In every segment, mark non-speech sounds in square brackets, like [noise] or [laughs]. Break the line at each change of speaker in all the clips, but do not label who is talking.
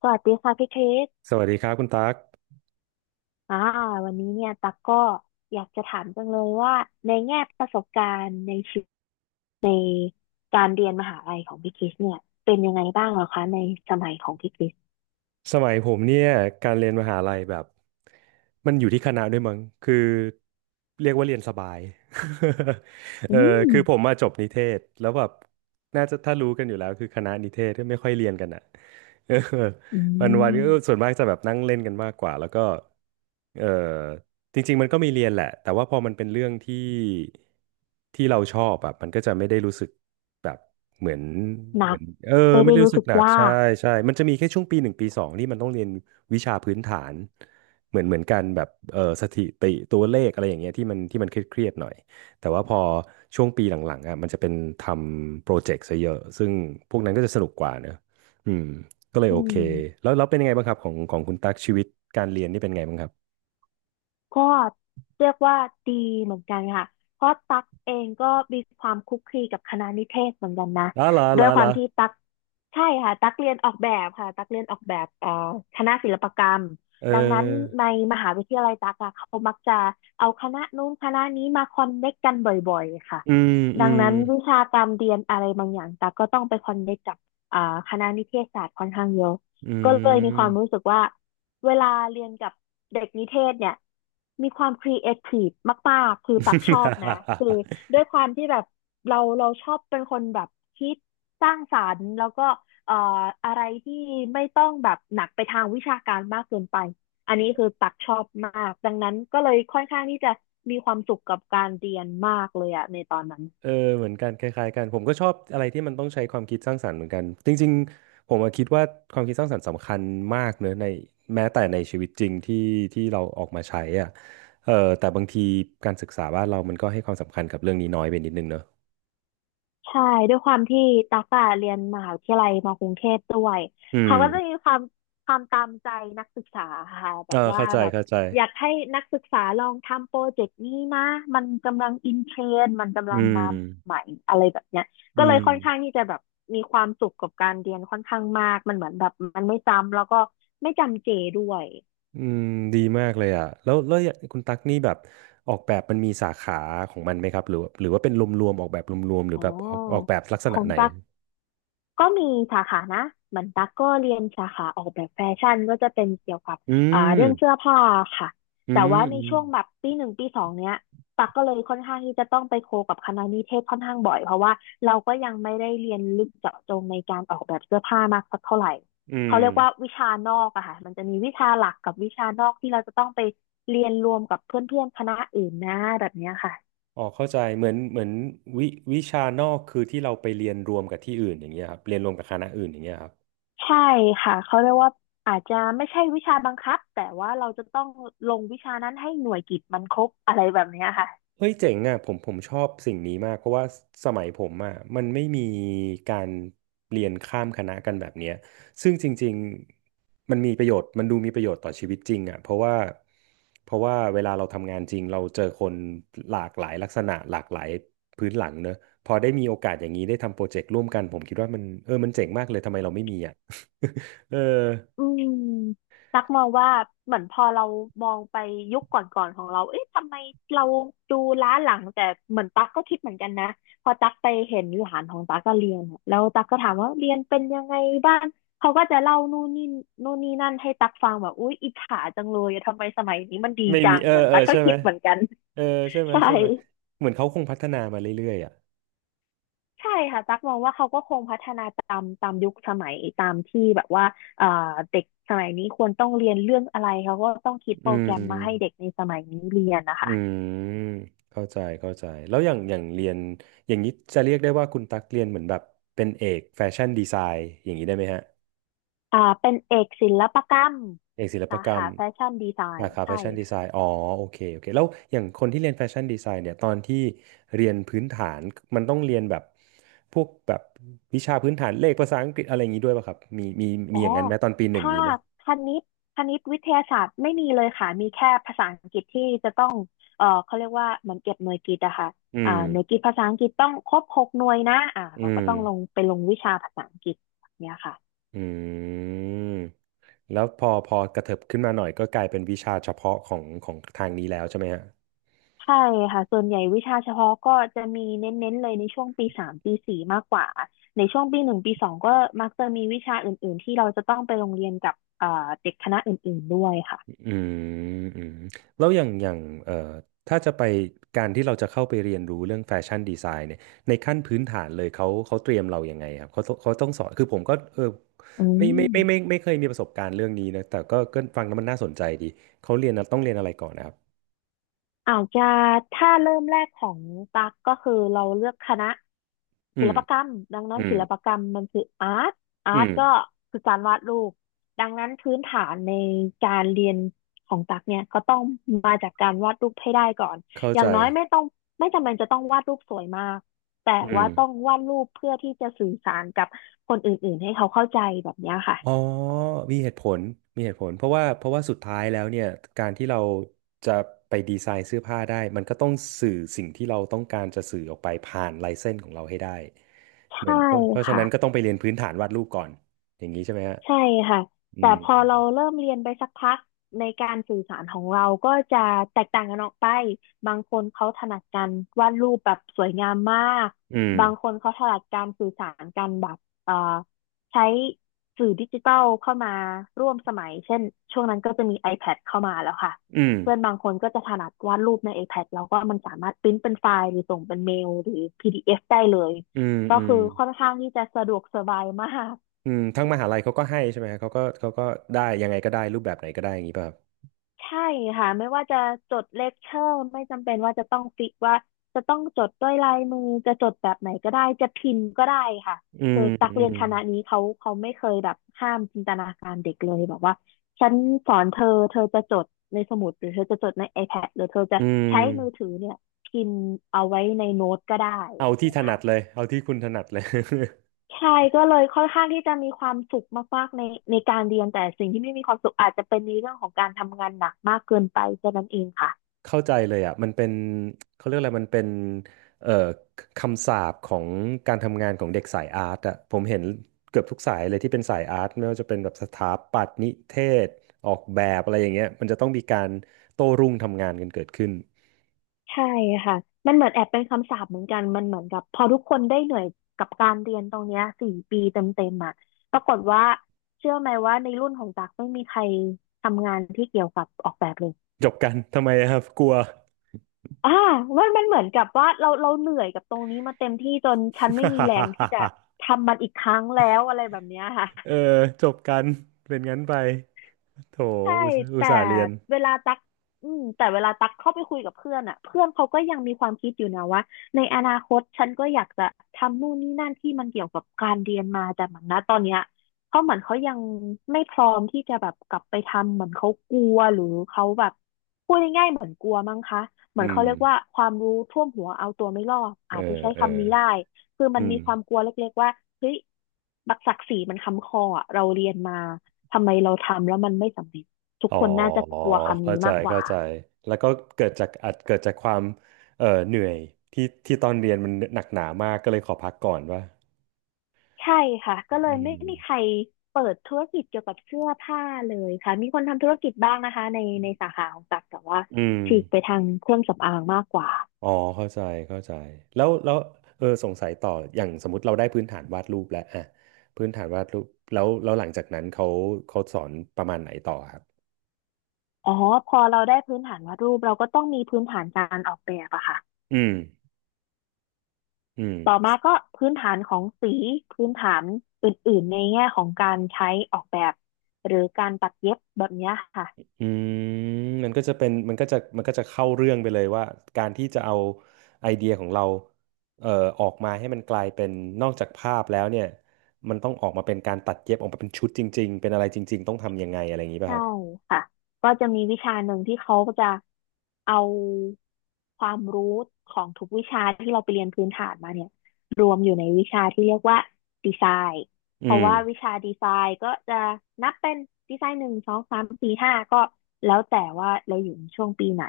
สวัสดีค่ะพี่คริส
สวัสดีครับคุณตั๊ก
อ่าวันนี้เนี่ยตักก็อยากจะถามจังเลยว่าในแง่ประสบการณ์ในชีวิตในการเรียนมหาลัยของพี่คริสเนี่ยเป็นยังไงบ้างเหรอคะในสมัยของพี่คริส
สมัยผมเนี่ยการเรียนมหาลัยแบบมันอยู่ที่คณะด้วยมั้งคือเรียกว่าเรียนสบาย [laughs] เอ
อื
อ
ม
คือผมมาจบนิเทศแล้วแบบน่าจะถ้ารู้กันอยู่แล้วคือคณะนิเทศที่ไม่ค่อยเรียนกันอ่ะ เออ
อื
[laughs] วัน
ม
ก็ส่วนมากจะแบบนั่งเล่นกันมากกว่าแล้วก็เออจริงๆมันก็มีเรียนแหละแต่ว่าพอมันเป็นเรื่องที่ที่เราชอบแบบมันก็จะไม่ได้รู้สึกแบบเหมือน
ห
เห
นั
มือ
ก
น
ไม่
ไม่
ได้
ได้
รู้
รู้สึ
สึ
ก
ก
หนัก
ยา
ใช่
ก
ใช่มันจะมีแค่ช่วงปีหนึ่งปีสองที่มันต้องเรียนวิชาพื้นฐานเหมือนกันแบบสถิติตัวเลขอะไรอย่างเงี้ยที่มันเครียดๆหน่อยแต่ว่าพอช่วงปีหลังๆอ่ะมันจะเป็นทำโปรเจกต์ซะเยอะซึ่งพวกนั้นก็จะสนุกกว่าเนอะอืม ก็เลย
อื
โอเค
ม
แล้วแล้วเป็นยังไงบ้างครับของของคุณตั๊กชีวิตการเรียนนี่เป็นไงบ้างครับ
ก็เรียกว่าดีเหมือนกันค่ะเพราะตักเองก็มีความคลุกคลีกับคณะนิเทศเหมือนกันนะ
ล้าล้า
ด้ว
ล้า
ยควา
ล้า
มที่ตักใช่ค่ะตักเรียนออกแบบค่ะตักเรียนออกแบบคณะศิลปกรรม
เ
ดังนั้น
ออ
ในมหาวิทยาลัยตักอะเขามักจะเอาคณะนู้นคณะนี้มาคอนเนคกันบ่อยๆค่ะ
อืมอื
ดัง
ม
นั้นวิชาการเรียนอะไรบางอย่างตักก็ต้องไปคอนเนคกับอ่าคณะนิเทศศาสตร์ค่อนข้างเยอะ
อื
ก็เลยมีค
ม
วามรู้สึกว่า เวลาเรียนกับเด็กนิเทศเนี่ยมีความครีเอทีฟมากๆคือปักชอบ
[laughs]
นะคือด้วยความที่แบบเราชอบเป็นคนแบบคิดสร้างสรรค์แล้วก็เอ่ออะไรที่ไม่ต้องแบบหนักไปทางวิชาการมากเกินไปอันนี้คือปักชอบมากดังนั้นก็เลยค่อนข้างที่จะมีความสุขกับการเรียนมากเลยอะในตอนนั้น
เออเหมือนกันคล้ายๆกันผมก็ชอบอะไรที่มันต้องใช้ความคิดสร้างสรรค์เหมือนกันจริงๆผมอะคิดว่าความคิดสร้างสรรค์สำคัญมากเนอะในแม้แต่ในชีวิตจริงที่ที่เราออกมาใช้อ่ะเออแต่บางทีการศึกษาบ้านเรามันก็ให้ความสำคัญกับเรื่องนี้น้อยไปนิดนึงเนอะ
ใช่ด้วยความที่ตั๊กอะเรียนมหาวิทยาลัยมากรุงเทพด้วย
อืม
เขาก็จะมีความตามใจนักศึกษาค่ะแบ
เอ
บ
อ
ว่า
เข้าใจ
แบบ
เข้าใจ
อยากให้นักศึกษาลองทำโปรเจกต์นี้นะมันกำลังอินเทรนด์มันกำ
อื
ลังมา
ม
ใหม่อะไรแบบเนี้ยก็
อื
เลย
ม
ค่อนข้างที่จะแบบมีความสุขกับการเรียนค่อนข้างมากมันเหมือนแบบมันไม่จำแล้วก็ไม่จำเจด้วย
อืมดีมากเลยอ่ะแล้วแล้วอย่างคุณตั๊กนี่แบบออกแบบมันมีสาขาของมันไหมครับหรือว่าหรือว่าเป็นรวมๆออกแบบรวมๆหรือ
อ๋อ
แบบออกแบบลักษ
ข
ณะ
อง
ไหน
ตั๊ก ก็มีสาขานะเหมือนตั๊กก็เรียนสาขาออกแบบแฟชั่นก็จะเป็นเกี่ยวกับ
อื
เรื่อง
ม
เสื้อผ้าค่ะ
อื
แต่
ม
ว่าใน
อืม
ช่วงแบบปีหนึ่งปีสองเนี้ยตั๊กก็เลยค่อนข้างที่จะต้องไปโคกับคณะนิเทศค่อนข้างบ่อยเพราะว่าเราก็ยังไม่ได้เรียนลึกเจาะจงในการออกแบบเสื้อผ้ามากสักเท่าไหร่
อื
เขา
ม
เรียกว่าวิชานอกอะค่ะมันจะมีวิชาหลักกับวิชานอกที่เราจะต้องไปเรียนรวมกับเพื่อนๆคณะอื่นนะแบบเนี้ยค่ะ
อ๋อเข้าใจเหมือนวิวิชานอกคือที่เราไปเรียนรวมกับที่อื่นอย่างเงี้ยครับเรียนรวมกับคณะอื่นอย่างเงี้ยครับ
ใช่ค่ะเขาเรียกว่าอาจจะไม่ใช่วิชาบังคับแต่ว่าเราจะต้องลงวิชานั้นให้หน่วยกิตมันครบอะไรแบบเนี้ยค่ะ
เฮ้ยเจ๋งอ่ะผมชอบสิ่งนี้มากเพราะว่าสมัยผมอ่ะมันไม่มีการเรียนข้ามคณะกันแบบเนี้ยซึ่งจริงๆมันมีประโยชน์มันดูมีประโยชน์ต่อชีวิตจริงอ่ะเพราะว่าเวลาเราทำงานจริงเราเจอคนหลากหลายลักษณะหลากหลายพื้นหลังเนอะพอได้มีโอกาสอย่างนี้ได้ทำโปรเจกต์ร่วมกันผมคิดว่ามันมันเจ๋งมากเลยทำไมเราไม่มีอ่ะ [laughs] เออ
อืมตักมองว่าเหมือนพอเรามองไปยุคก่อนๆของเราเอ๊ะทำไมเราดูล้าหลังแต่เหมือนตักก็คิดเหมือนกันนะพอตักไปเห็นหลานของตักก็เรียนอะแล้วตักก็ถามว่าเรียนเป็นยังไงบ้างเขาก็จะเล่านู่นนี่นู่นนี่นั่นให้ตักฟังแบบอุ๊ยอิจฉาจังเลยทำไมสมัยนี้มันดี
ไม่
จั
มี
ง
เออ
เหมือน
เออ
ตักก็
ใช่ไห
คิ
ม
ดเหมือนกัน
เออใช่ไหม
ใช่
ใช่ไหมเหมือนเขาคงพัฒนามาเรื่อยๆอ่ะ
ใช่ค่ะตั๊กมองว่าเขาก็คงพัฒนาตามยุคสมัยตามที่แบบว่าเอ่อเด็กสมัยนี้ควรต้องเรียนเรื่องอะไรเขาก็ต้องคิดโป
อื
รแก
ม
รมมาให้เด็กในสมัยนี้เรียนนะ
อื
คะ
มเข้าใจเข้าใจแล้วอย่างอย่างเรียนอย่างนี้จะเรียกได้ว่าคุณตักเรียนเหมือนแบบเป็นเอกแฟชั่นดีไซน์อย่างนี้ได้ไหมฮะ
อ่าเป็นเอกศิลปกรรม
เอกศิลป
สา
กรร
ขา
ม
แฟชั่นดีไซ
สา
น์
ขาแฟ
ใช่
ชั่นดีไซ
ค่ะ
น์อ๋อโอเคโอเคแล้วอย่างคนที่เรียนแฟชั่นดีไซน์เนี่ยตอนที่เรียนพื้นฐานมันต้องเรียนแบบพวกแบบวิชาพื้นฐานเลขภาษาอังกฤษอะไรอย่างนี้ด้วยป่ะครับมีมี
อ๋
มี
อ
อย่างนั้นไหมตอนปีหนึ่ง
ถ้า
มีไหม
คณิตคณิตวิทยาศาสตร์ไม่มีเลยค่ะมีแค่ภาษาอังกฤษที่จะต้องเขาเรียกว่าเหมือนเก็บหน่วยกิตอะค่ะ
อื
อ่า
ม
หน่วยกิตภาษาอังกฤษต้องครบ6หน่วยนะอ่า
อื
เราก็
ม
ต้องลงไปลงวิชาภาษาอังกฤษแบบเนี้ยค่ะ
อืมแล้วพอกระเถิบขึ้นมาหน่อยก็กลายเป็นวิชาเฉพาะของของทางนี้แล้วใช่ไหมฮะ
ใช่ค่ะส่วนใหญ่วิชาเฉพาะก็จะมีเน้นๆเลยในช่วงปีสามปีสี่มากกว่า ในช่วงปีหนึ่งปีสองก็มักจะมีวิชาอื่นๆที่เราจะต้องไปโรงเรียนกับเด็กคณะอื่นๆด้วยค่ะ
อืมอืมแล้วอย่างอย่างเอ่อถ้าจะไปการที่เราจะเข้าไปเรียนรู้เรื่องแฟชั่นดีไซน์เนี่ยในขั้นพื้นฐานเลยเขาเตรียมเรายังไงครับเขาต้องสอนคือผมก็
อื
ไม่ไม่ไม่ไม่
ม
ไม่ไม่เคยมีประสบการณ์เรื่องนี้นะแต่ก็ก็ฟังแล้วมันน่าสนใจดีเขาเรียนนะต้องเรียนอะไรก่อนนะครับ
อาจจะถ้าเริ่มแรกของตักก็คือเราเลือกคณะ
อื
ศิล
ม
ปกรรมดังนั้
อื
น
ม
ศิลปกรรมมันคืออาร์ตอา
อื
ร์ต
ม
ก็คือการวาดรูปดังนั้นพื้นฐานในการเรียนของตักเนี่ยก็ต้องมาจากการวาดรูปให้ได้ก่อน
เข้า
อ
ใจ
ย่างน้อยไม่ต้องไม่จำเป็นจะต้องวาดรูปสวยมากแต่
อื
ว่า
ม
ต้องวาดรูปเพื่อที่จะสื่อสารกับคนอื่นๆให้เขาเข้าใจแบบเนี้ยค่ะ
อ๋อมีเหตุผลมีเหตุผลเพราะว่าเพราะว่าสุดท้ายแล้วเนี่ย การที่เราจะไปดีไซน์เสื้อผ้าได้มันก็ต้องสื่อสิ่งที่เราต้องการจะสื่อออกไปผ่านลายเส้นของเราให้ได้เหมือ
ใช่
นเพราะเพราะฉะ
ค่ะ
นั้นก็ต้องไปเรียนพื้นฐานวาดรูปก่อนอย่างนี้ใช่ไหมฮะ
ใช่ค่ะ
อื
แต่
ม
พอเราเริ่มเรียนไปสักพักในการสื่อสารของเราก็จะแตกต่างกันออกไปบางคนเขาถนัดการวาดรูปแบบสวยงามมาก
อืม
บางคนเขาถนัดการสื่อสารกันแบบเอ่อใช้สื่อดิจิทัลเข้ามาร่วมสมัยเช่นช่วงนั้นก็จะมี iPad เข้ามาแล้วค่ะ
อืม
เพื่อนบางคนก็จะถนัดวาดรูปใน iPad แล้วก็มันสามารถพิมพ์เป็นไฟล์หรือส่งเป็นเมลหรือพีดีเอฟได้เลย
อืม
ก็
อื
คื
ม
อค่อนข้างที่จะสะดวกสบายมาก
ทั้งมหาลัยเขาก็ให้ใช่ไหมฮะเขาก็ได้ยังไงก็ได้รูปแบบไหนก็ได้อย่างนี้ป่ะครับ
ใช่ค่ะไม่ว่าจะจดเลคเชอร์ไม่จำเป็นว่าจะต้องฟิกว่าจะต้องจดด้วยลายมือจะจดแบบไหนก็ได้จะพิมพ์ก็ได้ค่ะ
อื
คื
ม
อตัก
อื
เรียน
ม
คณะนี้เขาไม่เคยแบบห้ามจินตนาการเด็กเลยแบบว่าฉันสอนเธอเธอจะจดในสมุดหรือเธอจะจดใน iPad หรือเธอจะ
อืม
ใช้มือถือเนี่ยพิมพ์เอาไว้ในโน้ตก็ได้
เอา
แบบ
ที่
เนี้ย
ถนัด
ค่ะ
เลยเอาที่คุณถนัดเลย
ใช่ก็เลยค่อนข้างที่จะมีความสุขมากๆในการเรียนแต่สิ่งที่ไม่มีความสุขอาจจะเป็นในเรื่องของการทำงานหนักมากเกินไปแค่นั้นเองค่ะ
เข้าใจเลยอ่ะมันเป็นเขาเรียกอะไรมันเป็นเอ่อคำสาปของการทำงานของเด็กสายอาร์ตอ่ะผมเห็นเกือบทุกสายเลยที่เป็นสายอาร์ตไม่ว่าจะเป็นแบบสถาปัตย์นิเทศออกแบบอะไรอย่างเงี้ยมันจะต้องมีการโต้รุ่งทำงานกันเกิดขึ้น
ใช่ค่ะมันเหมือนแอบเป็นคำสาปเหมือนกันมันเหมือนกับพอทุกคนได้เหนื่อยกับการเรียนตรงเนี้ยสี่ปีเต็มๆอ่ะปรากฏว่าเชื่อไหมว่าในรุ่นของตักไม่มีใครทำงานที่เกี่ยวกับออกแบบเลย
จบกันทำไมอะครับกลัว
อ่ามันเหมือนกับว่าเราเหนื่อยกับตรงนี้มาเต็มที่จนฉันไม่มีแรงที่จะ
[laughs]
ทำมันอีกครั้งแล้วอะไรแบบเนี้ยค่ะ
เออจบกันเป็นงั้นไปโถ
ใช่
อุตส่าห์อุต
แต่
ส่าห์เรียน
เวลาตักแต่เวลาตักเข้าไปคุยกับเพื่อนอ่ะเพื่อนเขาก็ยังมีความคิดอยู่นะว่าในอนาคตฉันก็อยากจะทำนู่นนี่นั่นที่มันเกี่ยวกับการเรียนมาแต่เหมือนนะตอนเนี้ยเขาเหมือนเขายังไม่พร้อมที่จะแบบกลับไปทำเหมือนเขากลัวหรือเขาแบบพูดง่ายๆเหมือนกลัวมั้งคะเหมื
อื
อนเขา
ม
เรียกว่าความรู้ท่วมหัวเอาตัวไม่รอด
เอ
อา
อ
จจะใช้
เออ
คำนี้ได้คือมั
อื
น
ม
มีความกลัวเล็กๆว่าเฮ้ยบักศักดิ์ศรีมันค้ำคออะเราเรียนมาทำไมเราทำแล้วมันไม่สำเร็จ ทุก
อ๋อ
คนน่าจะกลัวคำ
เข้า
นี้
ใจ
มากกว่า
เข้าใจแล้วก็เกิดจากอาจเกิดจากความเหนื่อยที่ตอนเรียนมันหนักหนามากก็เลยขอพักก่อนว่า
ใช่ค่ะก็เล
อื
ยไม่
ม
มีใครเปิดธุรกิจเกี่ยวกับเสื้อผ้าเลยค่ะมีคนทำธุรกิจบ้างนะคะในสาขาของตักแต่ว่า
อืม
ฉีกไปทางเครื่องสำอางมากกว่า
อ๋อเข้าใจเข้าใจแล้วแล้วสงสัยต่ออย่างสมมติเราได้พื้นฐานวาดรูปแล้วอะพื้นฐานวาดรูปแล้วแล้วหลังจากนั้นเขาสอนประมาณไหนต่อครับ
อ๋อพอเราได้พื้นฐานวาดรูปเราก็ต้องมีพื้นฐานการออกแบบอะค่ะ
อืมอืม
ต่อมาก็พื้นฐานของสีพื้นฐานอื่นๆในแง่ของการใช้ออกแบบหรือการตัดเย็บแบบเนี้ยค่ะ
อืมมันก็จะเป็นมันก็จะมันก็จะเข้าเรื่องไปเลยว่าการที่จะเอาไอเดียของเราเอ่อออกมาให้มันกลายเป็นนอกจากภาพแล้วเนี่ยมันต้องออกมาเป็นการตัดเย็บออกมาเป็นชุดจริงๆเป็นอะไรจริงๆต้องทำยังไงอะไรอย่างนี้ป่ะ
ใช่
ครับ
ค่ะ ก็จะมีวิชาหนึ่งที่เขาก็จะเอาความรู้ของทุกวิชาที่เราไปเรียนพื้นฐานมาเนี่ยอยู่ในวิชาที่เรียกว่าดีไซน์
อื
เพราะ
ม
ว่าวิชาดีไซน์ก็จะนับเป็นดีไซน์หนึ่งสองสามสี่ห้าก็แล้วแต่ว่าเราอยู่ในช่วงปีไหน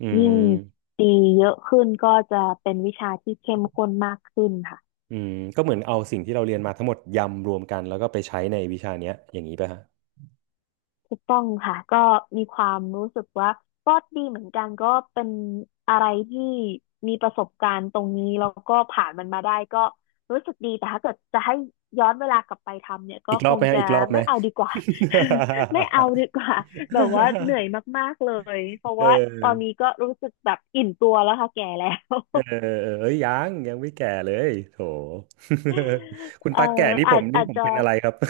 อื
ยิ่ง
ม
ปีเยอะขึ้นก็จะเป็นวิชาที่เข้มข้นมากขึ้นค่ะ
อืมก็เหมือนเอาสิ่งที่เราเรียนมาทั้งหมดยำรวมกันแล้วก็ไปใช้ในวิชาเนี้ยอย่างนี้ป่ะฮะ
ถูกต้องค่ะก็มีความรู้สึกว่าก็ดีเหมือนกันก็เป็นอะไรที่มีประสบการณ์ตรงนี้แล้วก็ผ่านมันมาได้ก็รู้สึกดีแต่ถ้าเกิดจะให้ย้อนเวลากลับไปทำเนี่ยก็
อีกร
ค
อบ
ง
ไหมฮะ
จะ
อีกรอบไหม
ไม่เอาดีกว่า [laughs] ไม่เอาดีกว่าแบบว่าเหนื่อยมากๆเลยเพ
[laughs]
ราะ
เ
ว่าตอน
ออ
นี้ก็รู้สึกแบบอิ่มตัวแล้วค่ะแก่แล้ว
เอ้ยยังยังไม่แก่เลยโถ [laughs] คุณ
[laughs] เอ่อ
ตัแก่นี่ผ
อา
ม
จ
นี่
อาจ
ผม
จะ
เป็นอะไรครับ [laughs]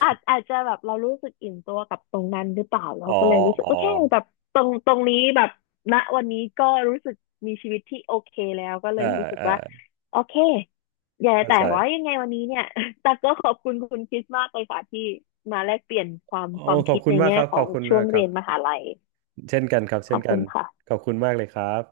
อาจจะแบบเรารู้สึกอิ่มตัวกับตรงนั้นหรือเปล่าเรา
อ๋อ
ก็เลยรู้สึก
อ๋อ
โอเคแบบตรงนี้แบบณวันนี้ก็รู้สึกมีชีวิตที่โอเคแล้วก็เล
เออ
ยรู้สึก
เออ
ว่าโอเคอย่า
เข้า
แต่
ใจ
ว่ายังไงวันนี้เนี่ย [laughs] ตักก็ขอบคุณคุณคริสมากเลยค่ะที่มาแลกเปลี่ยนความ
โอ้
ความ
ขอ
คิ
บ
ด
คุ
ใน
ณมาก
แง่
ครับ
ขอ
ขอบ
ง
คุณ
ช่ว
มาก
ง
ครั
เรี
บ
ยนมหาลัย
เช่นกันครับ
ข
เช่
อ
น
บ
กั
คุ
น
ณค่ะ
ขอบคุณมากเลยครับ